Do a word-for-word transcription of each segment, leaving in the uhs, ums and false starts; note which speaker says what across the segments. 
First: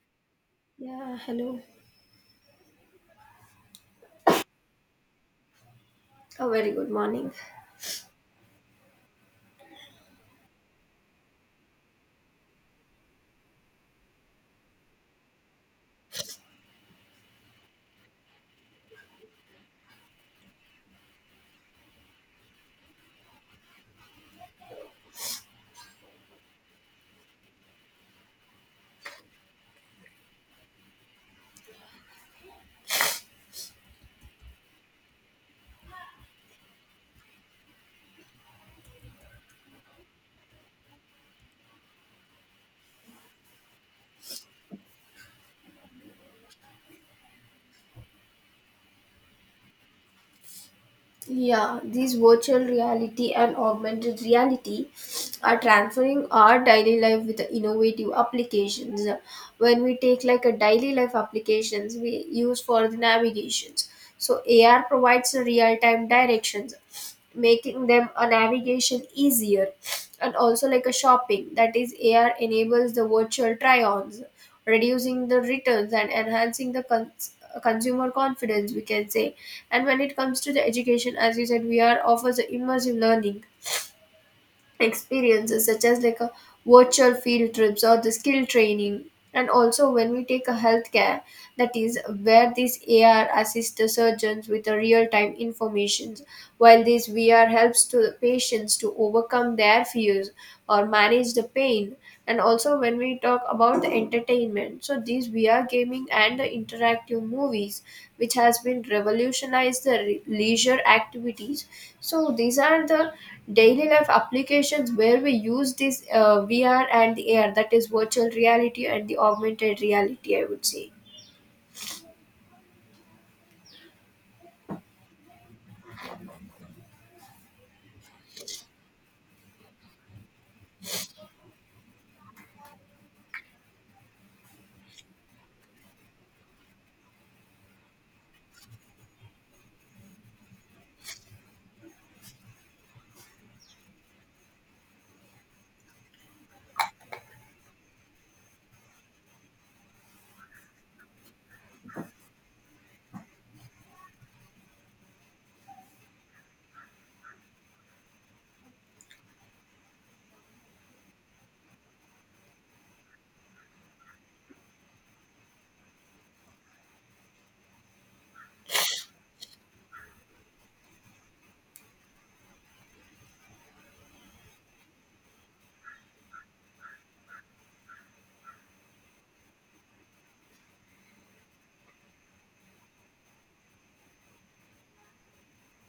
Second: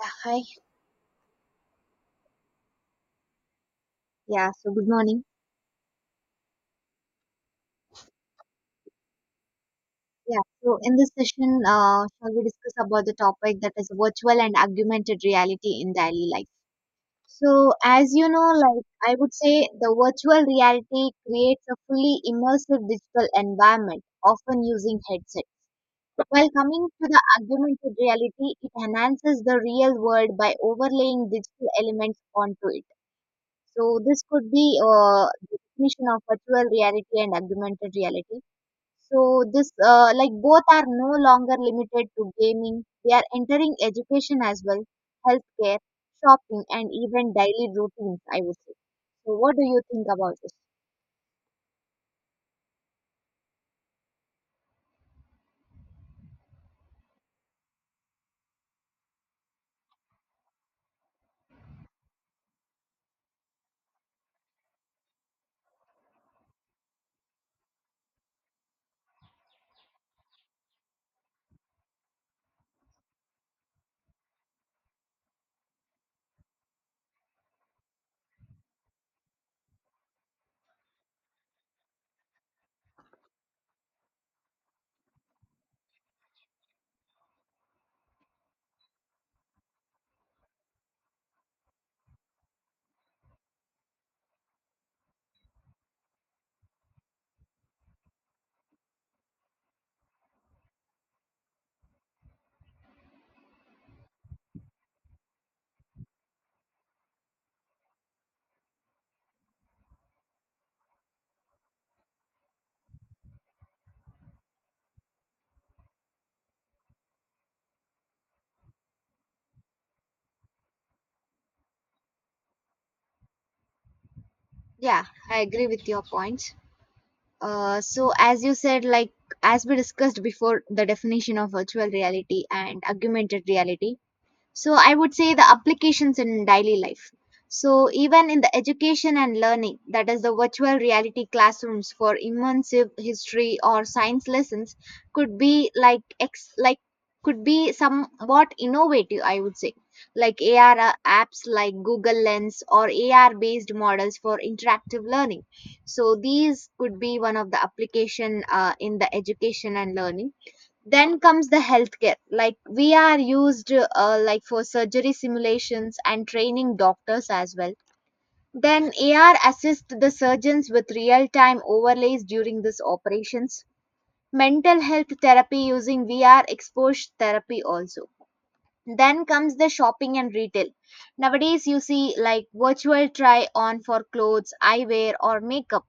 Speaker 1: Yeah, hi.
Speaker 2: Yeah, hello.
Speaker 1: Yeah, so good morning.
Speaker 2: A very good morning.
Speaker 1: Yeah, so in this session, uh, shall we discuss about the topic that is virtual and augmented reality in daily life? So, as you know, like I would say, the virtual reality creates a fully immersive digital environment, often using headset. While coming to the augmented reality, it enhances the real world by overlaying digital elements onto it. So, this could be uh, the definition of virtual reality and augmented reality. So this uh, like both are no longer limited to gaming. They are entering education as well, healthcare, shopping, and even daily routines, I would say. So what do you think about this?
Speaker 2: Yeah, these virtual reality and augmented reality are transferring our daily life with innovative applications. When we take like a daily life applications we use for the navigations. So A R provides real-time directions, making them a navigation easier, and also like a shopping, that is ar enables the virtual try-ons, reducing the returns and enhancing the cons- consumer confidence, we can say. And when it comes to the education, as you said, vr offers a immersive learning experiences such as like a virtual field trips or the skill training. And also when we take a healthcare, that is where these ar assists the surgeons with the real time information, while this vr helps to the patients to overcome their fears or manage the pain. And also when we talk about the entertainment, so these vr gaming and the interactive movies, which has been revolutionized the re- leisure activities. So these are the daily life applications where we use this uh, vr and the ar, that is virtual reality and the augmented reality, I would say.
Speaker 1: Yeah, I agree with your points. Uh, so as you said, like as we discussed before, the definition of virtual reality and augmented reality. So I would say the applications in daily life. So even in the education and learning, that is the virtual reality classrooms for immersive history or science lessons could be like ex like could be somewhat innovative, I would say. Like A R a- R uh, apps like Google Lens or A R based models for interactive learning. So these could be one of the application uh, in the education and learning. Then comes the healthcare, like we are used uh, like for surgery simulations and training doctors as well. Then AR assists the surgeons with real time overlays during these operations. Mental health therapy using V R exposure therapy also. Then comes the shopping and retail. Nowadays you see like virtual try on for clothes, eyewear or makeup,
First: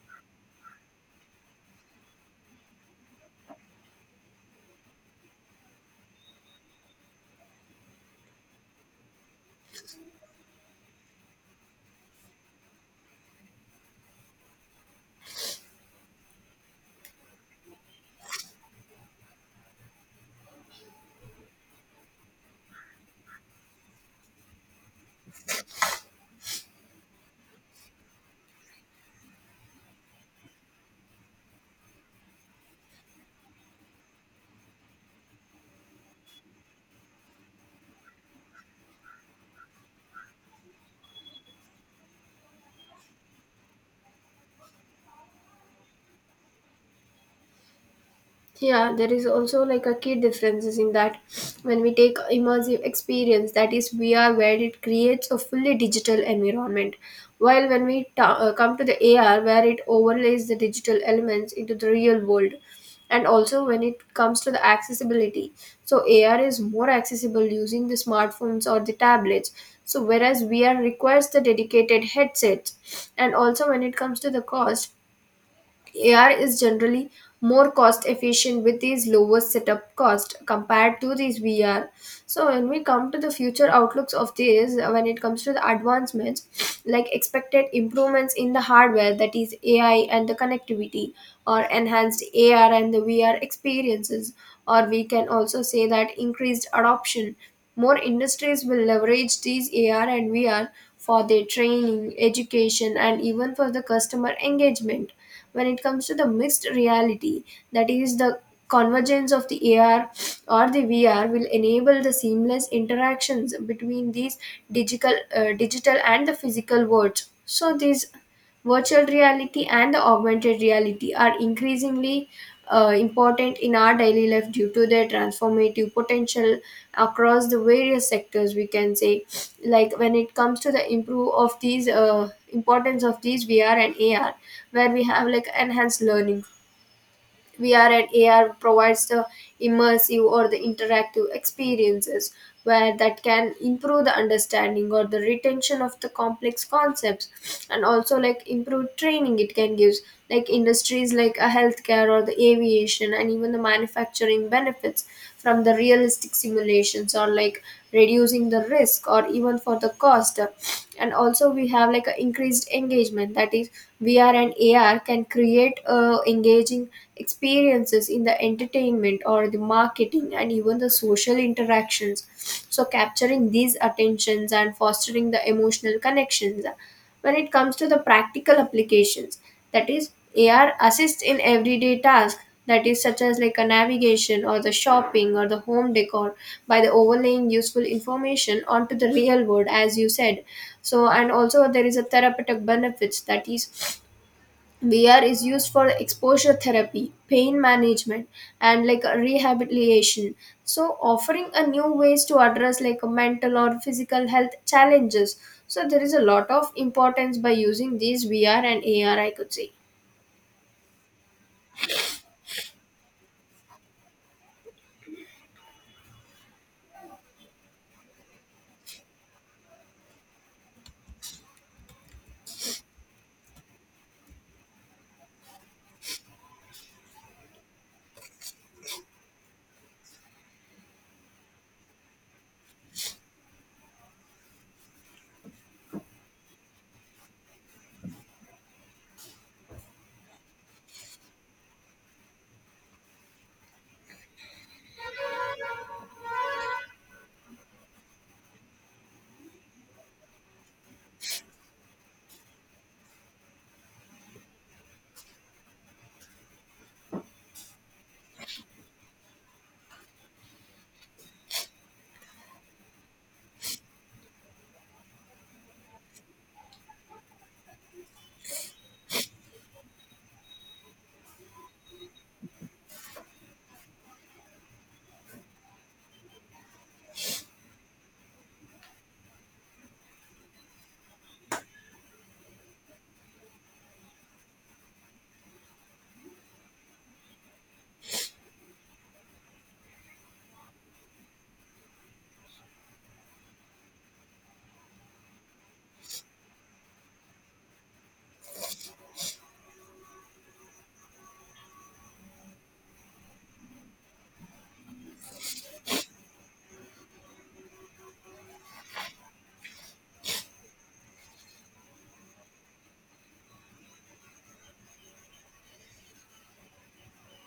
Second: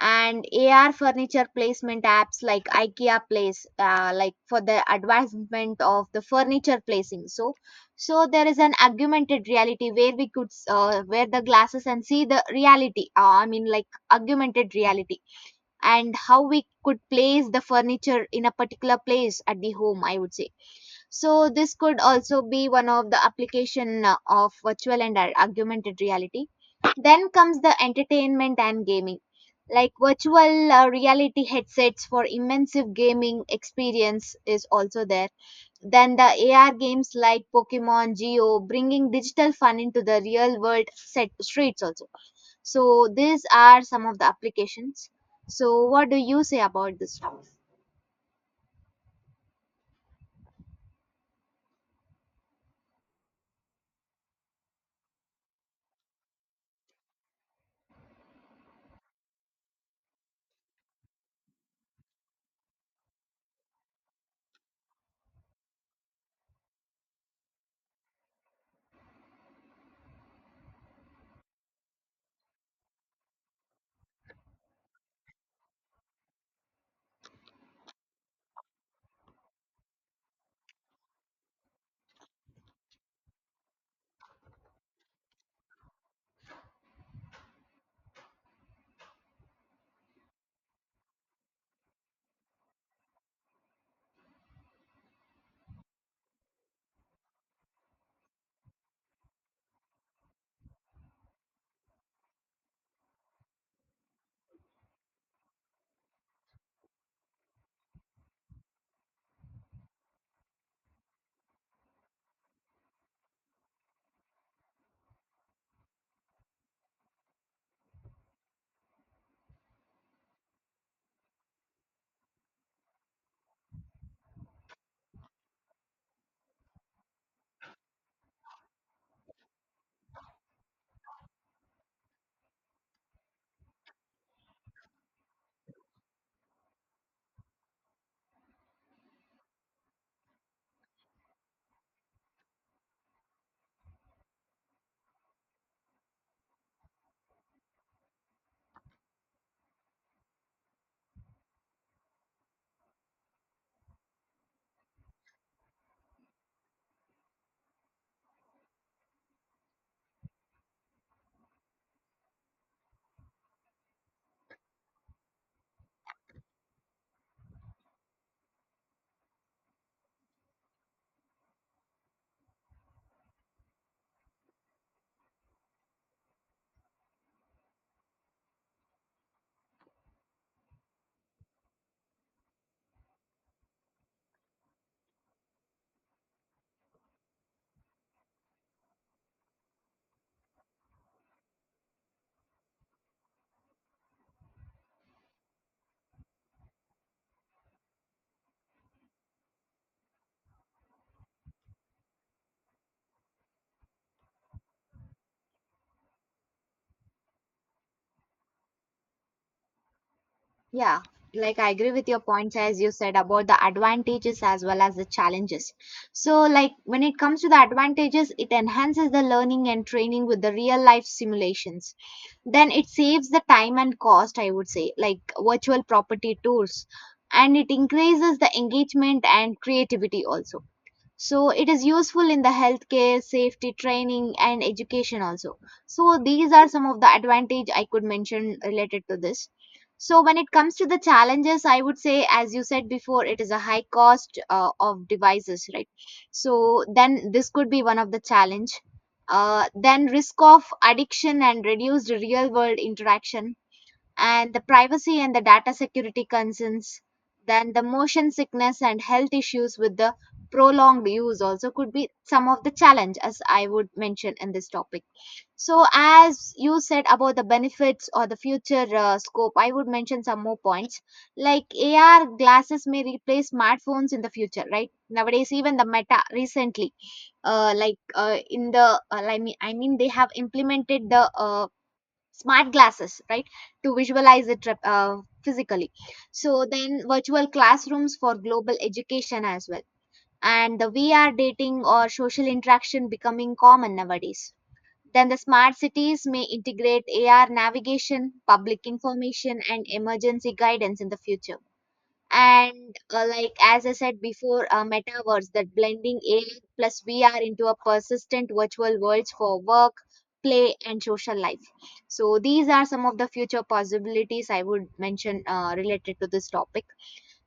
Speaker 1: and A R furniture placement apps like IKEA Place, uh, like for the advancement of the furniture placing. So, so there is an augmented reality where we could uh, wear the glasses and see the reality. Uh, I mean, like augmented reality, and how we could place the furniture in a particular place at the home, I would say. So this could also be one of the application uh, of virtual and ar- augmented reality. Then comes the entertainment and gaming, like virtual uh, reality headsets for immersive gaming experience is also there. Then the A R games like Pokemon Geo bringing digital fun into the real world set streets also. So these are some of the applications. So what do you say about this?
Speaker 2: Yeah, there is also like a key differences in that, when we take immersive experience, that is V R, where it creates a fully digital environment, while when we ta- uh, come to the A R, where it overlays the digital elements into the real world. And also when it comes to the accessibility, so A R is more accessible using the smartphones or the tablets. So whereas V R requires the dedicated headsets. And also when it comes to the cost, A R is generally more cost efficient with these lower setup cost compared to these V R. So when we come to the future outlooks of this, uh, when it comes to the advancements, like expected improvements in the hardware, that is A I and the connectivity, or enhanced A R and the V R experiences, or we can also say that increased adoption. More industries will leverage these A R and V R for their training, education, and even for the customer engagement. When it comes to the mixed reality, that is the convergence of the A R or the V R will enable the seamless interactions between these digital uh, digital and the physical worlds. So these virtual reality and the augmented reality are increasingly uh, important in our daily life due to their transformative potential across the various sectors, we can say. Like when it comes to the improve of these uh, importance of these vr and ar, where we have like enhanced learning, vr and ar provides the immersive or the interactive experiences, where that can improve the understanding or the retention of the complex concepts. And also like improve training it can gives, like industries like a healthcare or the aviation and even the manufacturing benefits from the realistic simulations, or like reducing the risk or even for the cost. And also we have like a increased engagement, that is vr and ar can create uh, engaging experiences in the entertainment or the marketing and even the social interactions, so capturing these attentions and fostering the emotional connections. When it comes to the practical applications, that is ar assists in everyday tasks, that is such as like a navigation or the shopping or the home decor, by the overlaying useful information onto the real world, as you said. So and also there is a therapeutic benefits, that is vr is used for exposure therapy, pain management, and like a rehabilitation, so offering a new ways to address like a mental or physical health challenges. So there is a lot of importance by using these vr and ar, I could say.
Speaker 1: Yeah, like I agree with your points as you said about the advantages as well as the challenges. So, like when it comes to the advantages, it enhances the learning and training with the real life simulations. Then it saves the time and cost, I would say, like virtual property tours, and it increases the engagement and creativity also. So it is useful in the healthcare safety training and education also. So these are some of the advantage I could mention related to this. So when it comes to the challenges, I would say as you said before, it is a high cost uh, of devices, right? So then this could be one of the challenge. Uh, then risk of addiction and reduced real world interaction, and the privacy and the data security concerns. Then the motion sickness and health issues with the prolonged use also could be some of the challenge as I would mention in this topic. So as you said about the benefits or the future uh, scope, I would mention some more points. Like AR glasses may replace smartphones in the future, right? Nowadays even the Meta recently, uh, like uh, in the uh, I mean I mean they have implemented the uh, smart glasses, right? To visualize it rep- uh, physically. So then virtual classrooms for global education as well, and the V R dating or social interaction becoming common nowadays. Then the smart cities may integrate A R navigation, public information and emergency guidance in the future. And uh, like as I said before, uh, metaverse that blending A I plus V R into a persistent virtual worlds for work, play and social life. So these are some of the future possibilities I would mention uh, related to this topic.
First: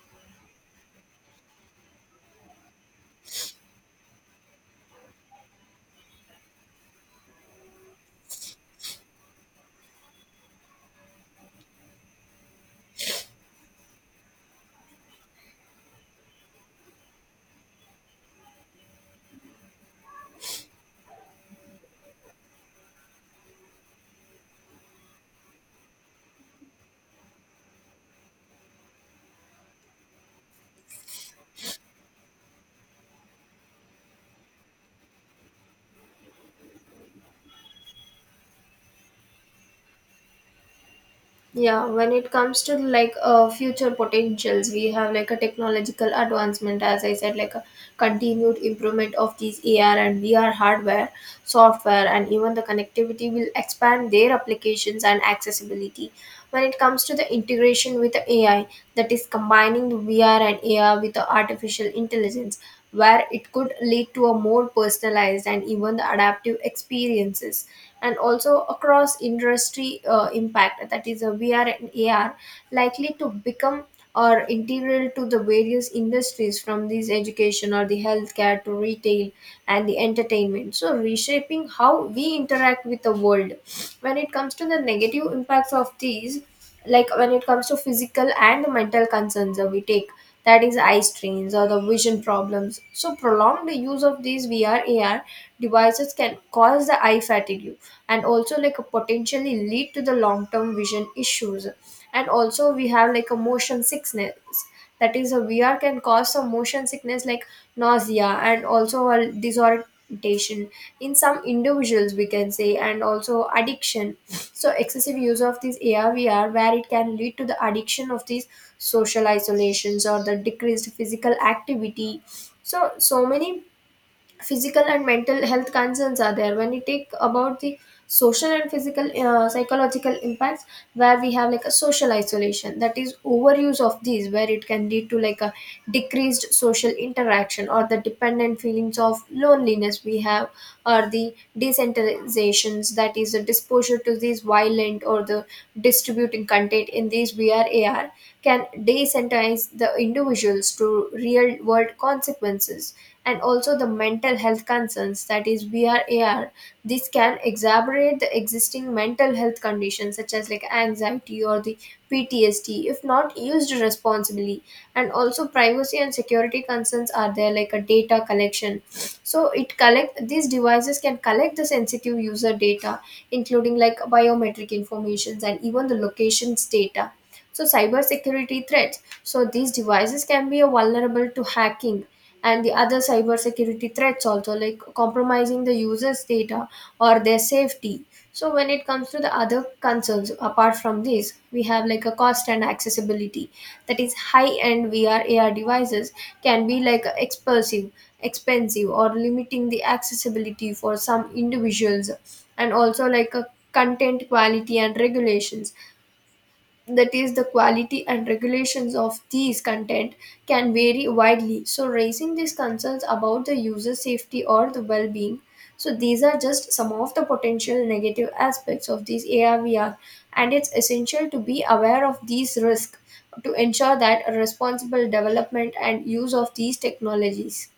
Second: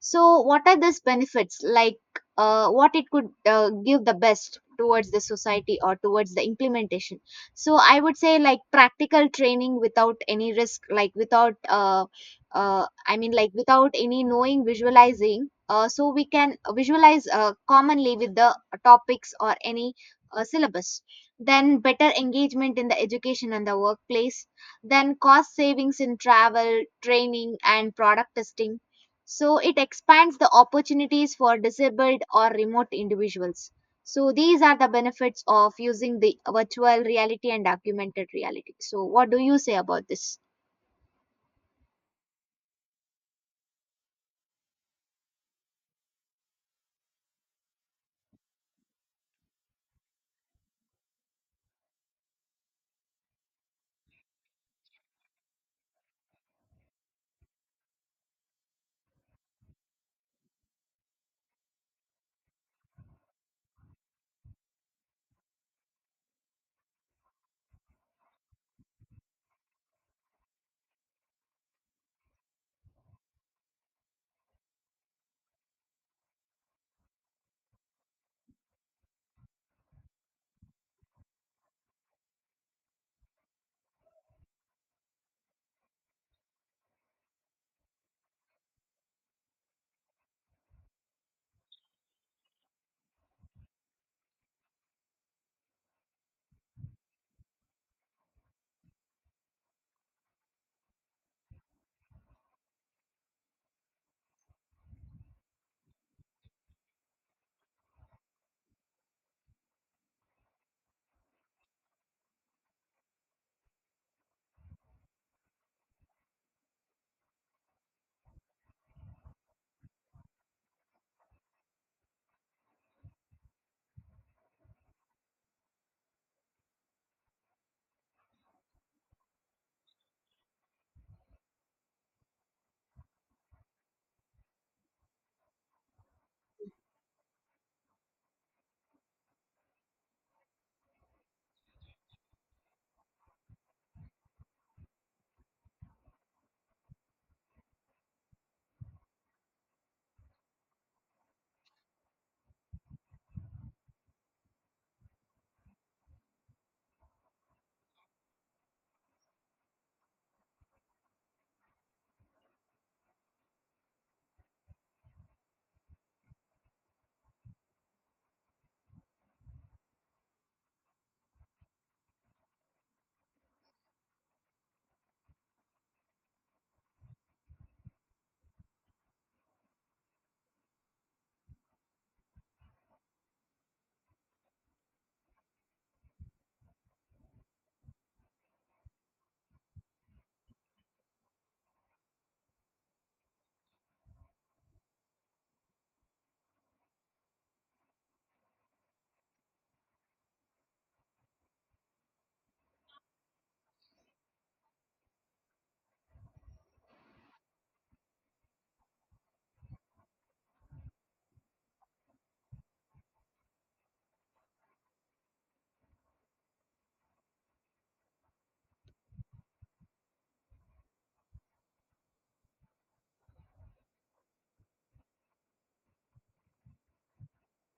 Speaker 1: So, what are these benefits? Like, uh, what it could uh, give the best towards the society or towards the implementation? So, I would say like practical training without any risk, like without, uh, uh, I mean, like without any knowing, visualizing. Uh, so we can visualize uh, commonly with the topics or any uh, syllabus. Then better engagement in the education and the workplace. Then cost savings in travel, training, and product testing, so it expands the opportunities for disabled or remote individuals. So these are the benefits of using the virtual reality and augmented reality. So what do you say about this?
Speaker 2: Yeah, when it comes to like uh, future potentials, we have like a technological advancement, as I said, like a continued improvement of these ar and vr hardware, software and even the connectivity will expand their applications and accessibility. When it comes to the integration with the ai, that is combining the vr and ar with the artificial intelligence, where it could lead to a more personalized and even adaptive experiences. And also across industry uh, impact, that is a vr and ar likely to become or integral to the various industries from these education or the healthcare to retail and the entertainment, so reshaping how we interact with the world. When it comes to the negative impacts of these, like when it comes to physical and mental concerns that we take, that is eye strains or the vision problems, so prolonged use of these vr ar devices can cause the eye fatigue and also like potentially lead to the long term vision issues. And also we have like a motion sickness, that is a vr can cause some motion sickness, like nausea and also a disorientation in some individuals, we can say. And also addiction, so excessive use of these A R V R, where it can lead to the addiction of these social isolations or the decreased physical activity. So so many physical and mental health concerns are there when you take about the social and physical uh, psychological impacts, where we have like a social isolation, that is overuse of these, where it can lead to like a decreased social interaction or the dependent feelings of loneliness we have. Or the desensitizations, that is the disposure to these violent or the distributing content in these V R A R can desensitize the individuals to real world consequences. And also the mental health concerns, that is V R A R, this can exacerbate the existing mental health conditions such as like anxiety or the P T S D if not used responsibly. And also privacy and security concerns are there, like a data collection, so it collect these devices can collect the sensitive user data including like biometric informations and even the locations data. So cybersecurity threats, so these devices can be uh, vulnerable to hacking and the other cybersecurity threats also, like compromising the users data or their safety. So when it comes to the other concerns apart from this, we have like a cost and accessibility, that is high end vr ar devices can be like expensive, expensive or limiting the accessibility for some individuals. And also like a content quality and regulations, that is the quality and regulations of these content can vary widely, so raising these concerns about the user safety or the well-being. So these are just some of the potential negative aspects of these A R V R, and it's essential to be aware of these risks to ensure that a responsible development and use of these technologies.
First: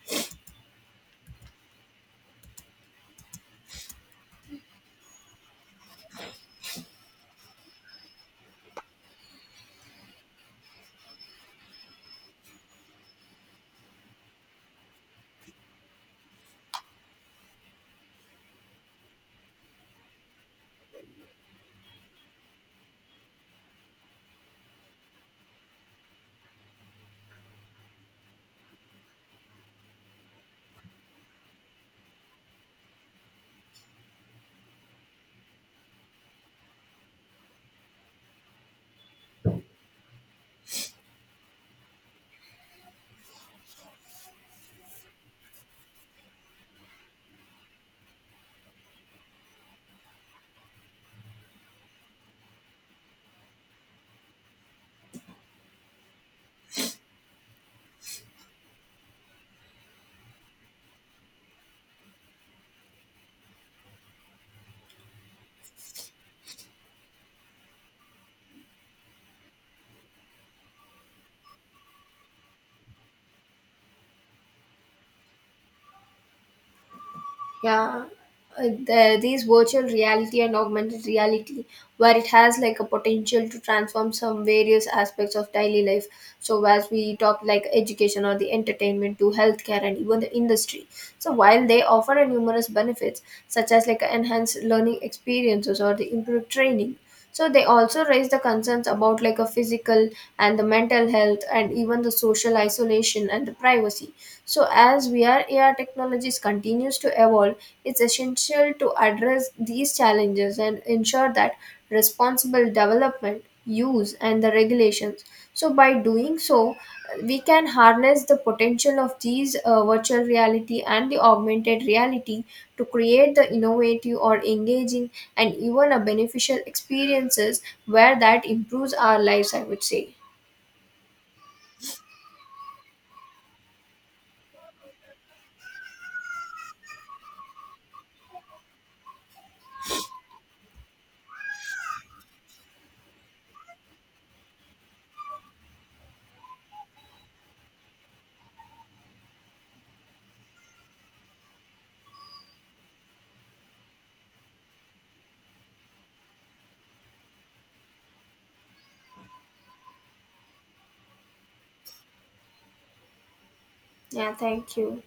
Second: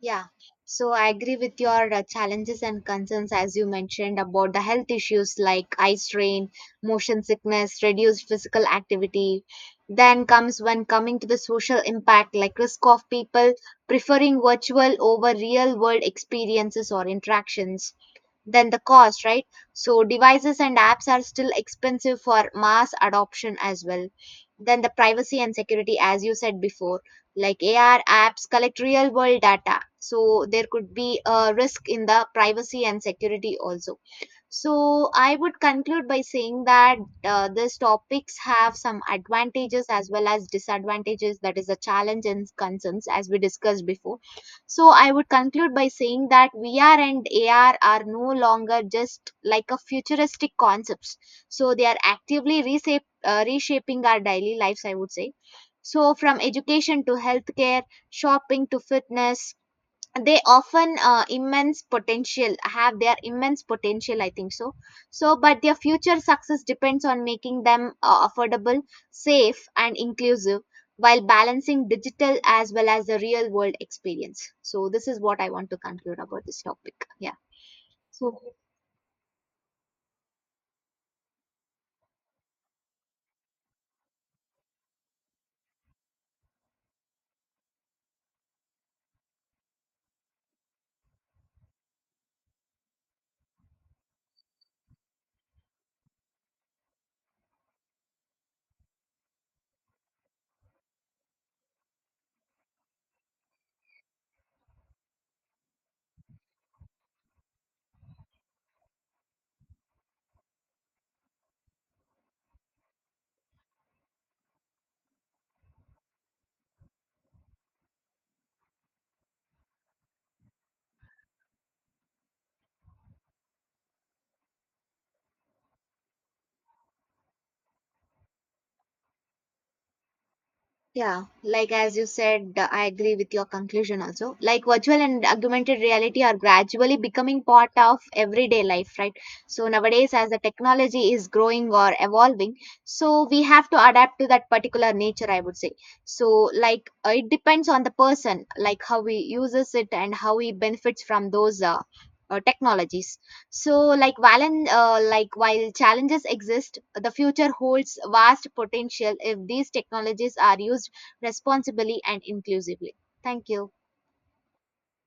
Speaker 1: Yeah. So I agree with your uh, challenges and concerns as you mentioned about the health issues like eye strain, motion sickness, reduced physical activity. Then comes when coming to the social impact like risk of people preferring virtual over real world experiences or interactions, than the cost, right? So devices and apps are still expensive for mass adoption as well. Then the privacy and security, as you said before, like A R apps collect real world data. So there could be a risk in the privacy and security also. So, I would conclude by saying that uh, these topics have some advantages as well as disadvantages, that is, the challenge and concerns as we discussed before. So, I would conclude by saying that V R and A R are no longer just like a futuristic concepts. So, they are actively reshape, uh, reshaping our daily lives, I would say. So, from education to healthcare, shopping to fitness, they often uh, immense potential have their immense potential, I think so. So but their future success depends on making them uh, affordable, safe and inclusive, while balancing digital as well as the real world experience. So this is what I want to conclude about this topic. Yeah.
Speaker 2: Yeah.
Speaker 1: So
Speaker 2: Uh, the, these virtual reality and augmented reality, where it has like a potential to transform some various aspects of daily life, so as we talk like education or the entertainment to healthcare and even the industry. So while they offer a numerous benefits such as like enhanced learning experiences or the improved training, so they also raise the concerns about like a physical and the mental health and even the social isolation and the privacy. So as V R A R technologies continues to evolve, it's essential to address these challenges and ensure that responsible development, use and the regulations. So by doing so, we can harness the potential of these uh, virtual reality and the augmented reality to create the innovative or engaging and even a beneficial experiences where that improves our lives, I would say.
Speaker 1: Yeah, like as you said, uh, I agree with your conclusion also. Like virtual and augmented reality are gradually becoming part of everyday life, right? So nowadays, as the technology is growing or evolving, so we have to adapt to that particular nature, I would say. So, like, uh, it depends on the person, like how he uses it and how he benefits from those uh, uh, technologies. So, like Valen, uh, like while challenges exist, the future holds vast potential if these technologies are used responsibly and inclusively. Thank you.
Speaker 2: Yeah, thank you.